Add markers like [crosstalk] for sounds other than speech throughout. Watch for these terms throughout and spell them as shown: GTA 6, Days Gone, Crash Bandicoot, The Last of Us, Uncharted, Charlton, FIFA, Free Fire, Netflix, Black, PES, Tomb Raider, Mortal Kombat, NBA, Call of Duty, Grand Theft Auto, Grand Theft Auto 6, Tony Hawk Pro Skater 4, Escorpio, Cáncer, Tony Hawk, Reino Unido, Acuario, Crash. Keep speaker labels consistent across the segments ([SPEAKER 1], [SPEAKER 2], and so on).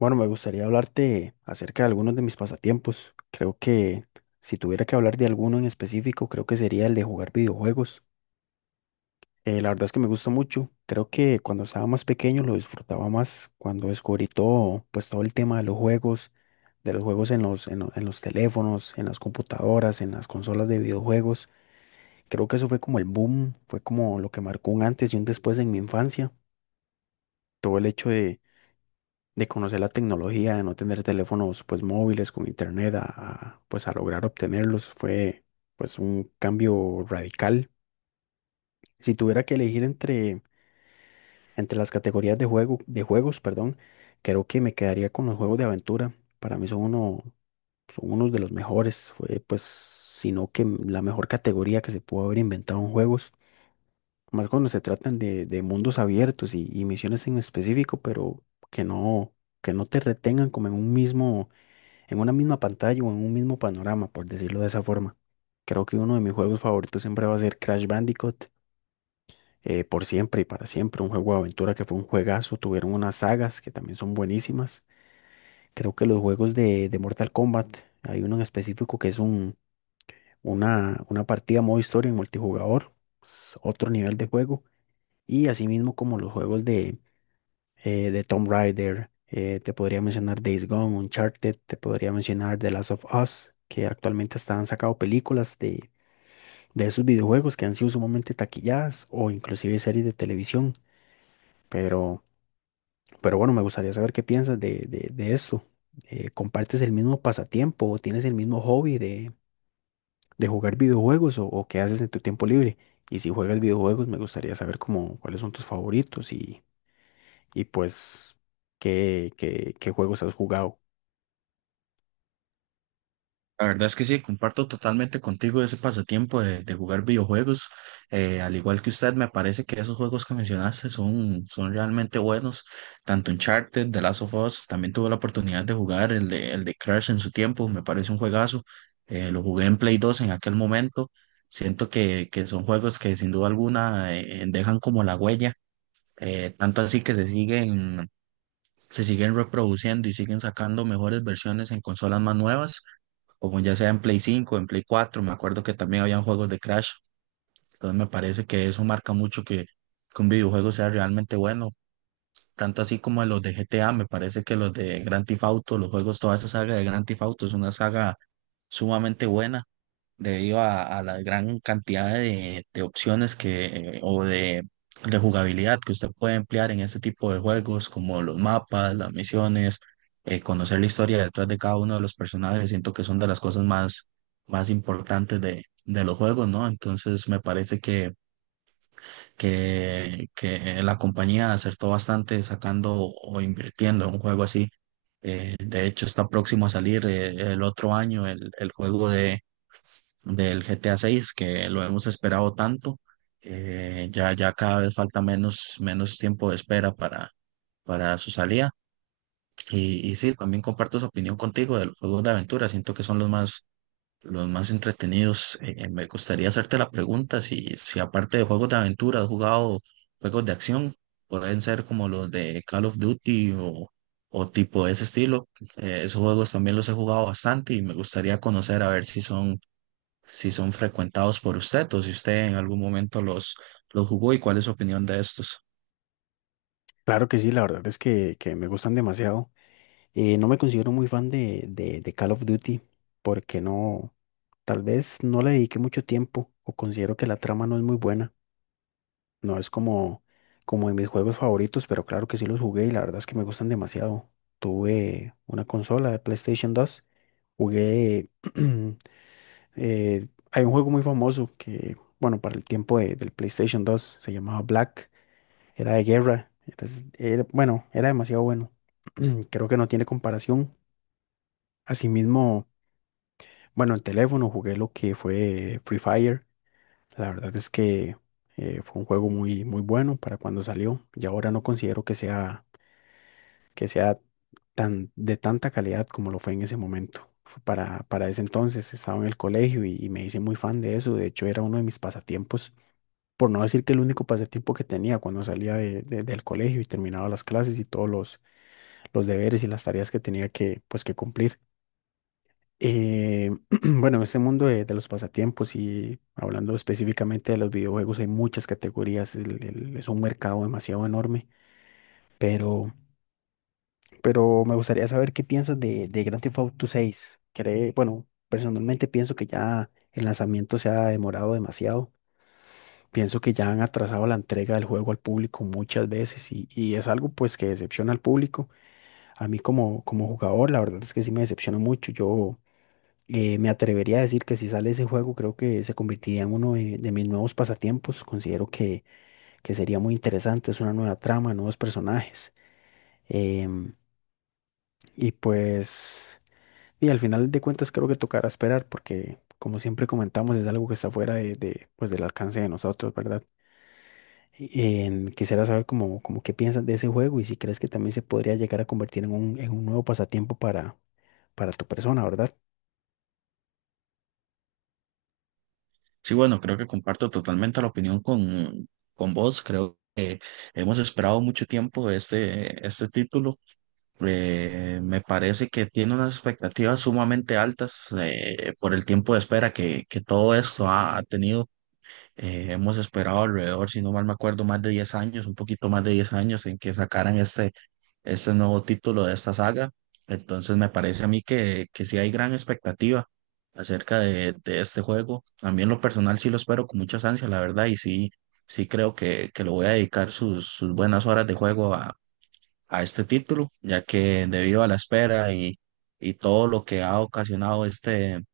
[SPEAKER 1] Bueno, me gustaría hablarte acerca de algunos de mis pasatiempos. Creo que si tuviera que hablar de alguno en específico, creo que sería el de jugar videojuegos. La verdad es que me gusta mucho. Creo que cuando estaba más pequeño lo disfrutaba más, cuando descubrí todo, pues todo el tema de los juegos en en los teléfonos, en las computadoras, en las consolas de videojuegos. Creo que eso fue como el boom, fue como lo que marcó un antes y un después en mi infancia. Todo el hecho de conocer la tecnología, de no tener teléfonos pues móviles con internet, pues a lograr obtenerlos, fue pues un cambio radical. Si tuviera que elegir entre las categorías de juegos, perdón, creo que me quedaría con los juegos de aventura. Para mí son uno, Son unos de los mejores, fue pues, sino que la mejor categoría que se pudo haber inventado en juegos, más cuando se tratan de mundos abiertos y misiones en específico, pero que no, que no te retengan como en un mismo en una misma pantalla o en un mismo panorama, por decirlo de esa forma. Creo que uno de mis juegos favoritos siempre va a ser Crash Bandicoot, por siempre y para siempre, un juego de aventura que fue un juegazo, tuvieron unas sagas que también son buenísimas. Creo que los juegos de Mortal Kombat, hay uno en específico que es una partida modo historia en multijugador, es otro nivel de juego, y así mismo como los juegos de Tomb Raider, te podría mencionar Days Gone, Uncharted, te podría mencionar The Last of Us, que actualmente están sacando películas de esos videojuegos que han sido sumamente taquilladas o inclusive series de televisión. Pero, pero bueno, me gustaría saber qué piensas de esto. ¿Compartes el mismo pasatiempo o tienes el mismo hobby de jugar videojuegos o qué haces en tu tiempo libre? Y si juegas videojuegos, me gustaría saber como cuáles son tus favoritos y pues qué juegos has jugado.
[SPEAKER 2] La verdad es que sí, comparto totalmente contigo ese pasatiempo de jugar videojuegos. Al igual que usted, me parece que esos juegos que mencionaste son realmente buenos. Tanto Uncharted, The Last of Us, también tuve la oportunidad de jugar el de Crash en su tiempo, me parece un juegazo. Lo jugué en Play 2 en aquel momento. Siento que son juegos que sin duda alguna dejan como la huella, tanto así que se siguen reproduciendo y siguen sacando mejores versiones en consolas más nuevas, como ya sea en Play 5, en Play 4. Me acuerdo que también habían juegos de Crash, entonces me parece que eso marca mucho que un videojuego sea realmente bueno, tanto así como los de GTA. Me parece que los de Grand Theft Auto, los juegos, toda esa saga de Grand Theft Auto es una saga sumamente buena debido a la gran cantidad de opciones eh, o de, de jugabilidad que usted puede emplear en este tipo de juegos, como los mapas, las misiones, conocer la historia detrás de cada uno de los personajes. Siento que son de las cosas más importantes de los juegos, ¿no? Entonces me parece que la compañía acertó bastante sacando o invirtiendo en un juego así. De hecho, está próximo a salir el otro año el juego de del GTA 6, que lo hemos esperado tanto. Ya cada vez falta menos tiempo de espera para su salida. Y sí, también comparto esa opinión contigo de los juegos de aventura. Siento que son los los más entretenidos. Me gustaría hacerte la pregunta si, si aparte de juegos de aventura has jugado juegos de acción, pueden ser como los de Call of Duty o tipo de ese estilo. Esos juegos también los he jugado bastante y me gustaría conocer a ver si son, si son frecuentados por usted o si usted en algún momento los jugó, y cuál es su opinión de estos.
[SPEAKER 1] Claro que sí, la verdad es que me gustan demasiado. No me considero muy fan de Call of Duty porque no, tal vez no le dediqué mucho tiempo o considero que la trama no es muy buena. No es como de mis juegos favoritos, pero claro que sí los jugué y la verdad es que me gustan demasiado. Tuve una consola de PlayStation 2, jugué... [clears throat] hay un juego muy famoso que, bueno, para el tiempo del PlayStation 2 se llamaba Black. Era de guerra. Bueno, era demasiado bueno. [clears throat] Creo que no tiene comparación. Asimismo, bueno, en teléfono jugué lo que fue Free Fire. La verdad es que fue un juego muy bueno para cuando salió. Y ahora no considero que sea tan, de tanta calidad como lo fue en ese momento. Fue para ese entonces estaba en el colegio y me hice muy fan de eso. De hecho, era uno de mis pasatiempos por no decir que el único pasatiempo que tenía cuando salía del colegio y terminaba las clases y todos los deberes y las tareas que tenía que, pues, que cumplir. Eh, [clears throat] bueno, en este mundo de los pasatiempos y hablando específicamente de los videojuegos, hay muchas categorías, es un mercado demasiado enorme, pero, pero me gustaría saber qué piensas de Grand Theft Auto 6. Bueno, personalmente pienso que ya el lanzamiento se ha demorado demasiado. Pienso que ya han atrasado la entrega del juego al público muchas veces y es algo pues que decepciona al público. A mí como jugador, la verdad es que sí me decepciona mucho. Yo Me atrevería a decir que si sale ese juego, creo que se convertiría en uno de mis nuevos pasatiempos. Considero que sería muy interesante. Es una nueva trama, nuevos personajes. em, y pues, y al final de cuentas creo que tocará esperar porque, como siempre comentamos, es algo que está fuera pues, del alcance de nosotros, ¿verdad? Quisiera saber cómo qué piensas de ese juego y si crees que también se podría llegar a convertir en en un nuevo pasatiempo para tu persona, ¿verdad?
[SPEAKER 2] Sí, bueno, creo que comparto totalmente la opinión con vos. Creo que hemos esperado mucho tiempo este título. Me parece que tiene unas expectativas sumamente altas por el tiempo de espera que todo esto ha tenido. Hemos esperado alrededor, si no mal me acuerdo, más de 10 años, un poquito más de 10 años, en que sacaran este nuevo título de esta saga. Entonces me parece a mí que sí hay gran expectativa acerca de este juego. A mí en lo personal sí lo espero con muchas ansias, la verdad, y sí, sí creo que lo voy a dedicar sus buenas horas de juego a este título, ya que debido a la espera y todo lo que ha ocasionado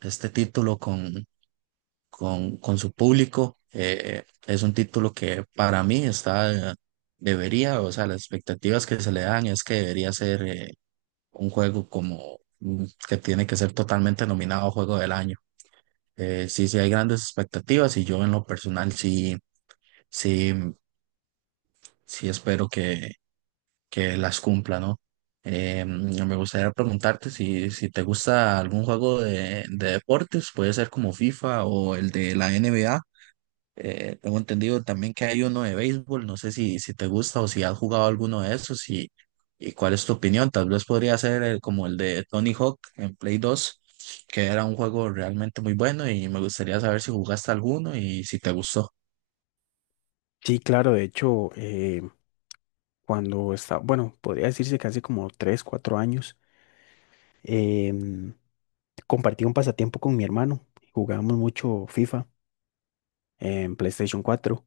[SPEAKER 2] este título con su público. Es un título que para mí debería, o sea, las expectativas que se le dan es que debería ser un juego como que tiene que ser totalmente nominado a Juego del Año. Sí, sí hay grandes expectativas y yo en lo personal sí, sí, sí espero que las cumpla, ¿no? Me gustaría preguntarte si, si te gusta algún juego de deportes, puede ser como FIFA o el de la NBA. Tengo entendido también que hay uno de béisbol, no sé si, si te gusta o si has jugado alguno de esos y cuál es tu opinión. Tal vez podría ser el- como el de Tony Hawk en Play 2, que era un juego realmente muy bueno, y me gustaría saber si jugaste alguno y si te gustó.
[SPEAKER 1] Sí, claro, de hecho, bueno, podría decirse que hace como 3, 4 años, em, compartí un pasatiempo con mi hermano. Jugábamos mucho FIFA en PlayStation 4.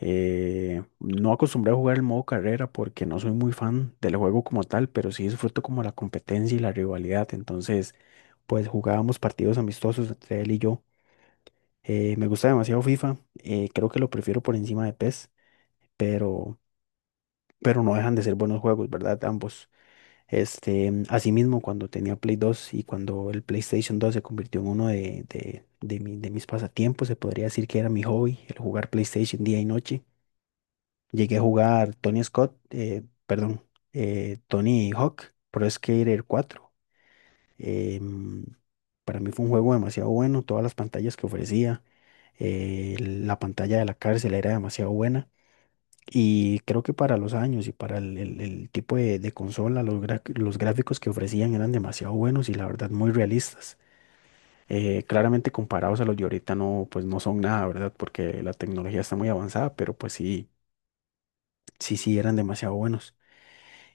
[SPEAKER 1] No acostumbré a jugar el modo carrera porque no soy muy fan del juego como tal, pero sí disfruto como la competencia y la rivalidad. Entonces, pues jugábamos partidos amistosos entre él y yo. Me gusta demasiado FIFA, creo que lo prefiero por encima de PES, pero, pero no dejan de ser buenos juegos, ¿verdad? Ambos. Este, asimismo, cuando tenía Play 2 y cuando el PlayStation 2 se convirtió en uno de de mis pasatiempos, se podría decir que era mi hobby, el jugar PlayStation día y noche. Llegué a jugar Tony Scott, perdón, Tony Hawk, Pro Skater 4. Em, para mí fue un juego demasiado bueno, todas las pantallas que ofrecía, la pantalla de la cárcel era demasiado buena. Y creo que para los años y para el tipo de consola, los gráficos que ofrecían eran demasiado buenos y la verdad muy realistas. Claramente comparados a los de ahorita no, pues no son nada, ¿verdad? Porque la tecnología está muy avanzada, pero pues sí eran demasiado buenos.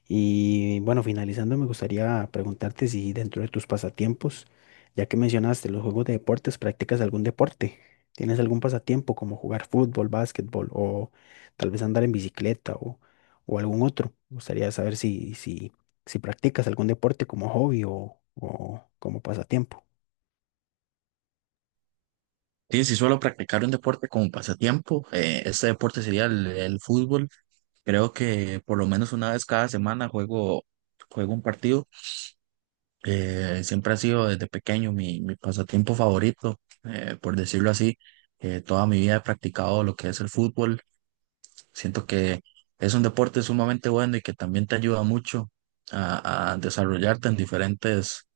[SPEAKER 1] Y bueno, finalizando, me gustaría preguntarte si dentro de tus pasatiempos, ya que mencionaste los juegos de deportes, ¿practicas algún deporte? ¿Tienes algún pasatiempo como jugar fútbol, básquetbol o tal vez andar en bicicleta o algún otro? Me gustaría saber si practicas algún deporte como hobby o como pasatiempo.
[SPEAKER 2] Sí, si suelo practicar un deporte como pasatiempo. Este deporte sería el fútbol. Creo que por lo menos una vez cada semana juego un partido. Siempre ha sido desde pequeño mi pasatiempo favorito, por decirlo así. Toda mi vida he practicado lo que es el fútbol. Siento que es un deporte sumamente bueno y que también te ayuda mucho a desarrollarte en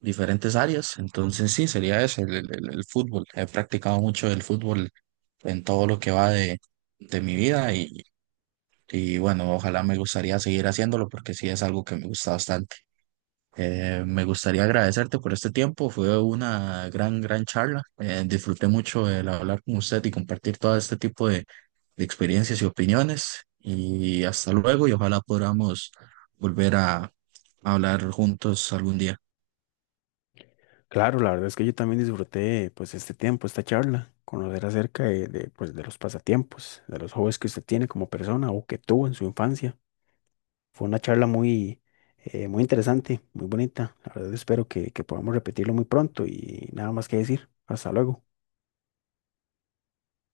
[SPEAKER 2] diferentes áreas. Entonces sí, sería ese, el fútbol. He practicado mucho el fútbol en todo lo que va de mi vida y bueno, ojalá me gustaría seguir haciéndolo porque sí es algo que me gusta bastante. Me gustaría agradecerte por este tiempo. Fue una gran charla. Disfruté mucho el hablar con usted y compartir todo este tipo de experiencias y opiniones. Y hasta luego, y ojalá podamos volver a hablar juntos algún día.
[SPEAKER 1] Claro, la verdad es que yo también disfruté pues este tiempo, esta charla, conocer acerca de, pues, de los pasatiempos, de los hobbies que usted tiene como persona o que tuvo en su infancia. Fue una charla muy, muy interesante, muy bonita. La verdad espero que podamos repetirlo muy pronto y nada más que decir. Hasta luego.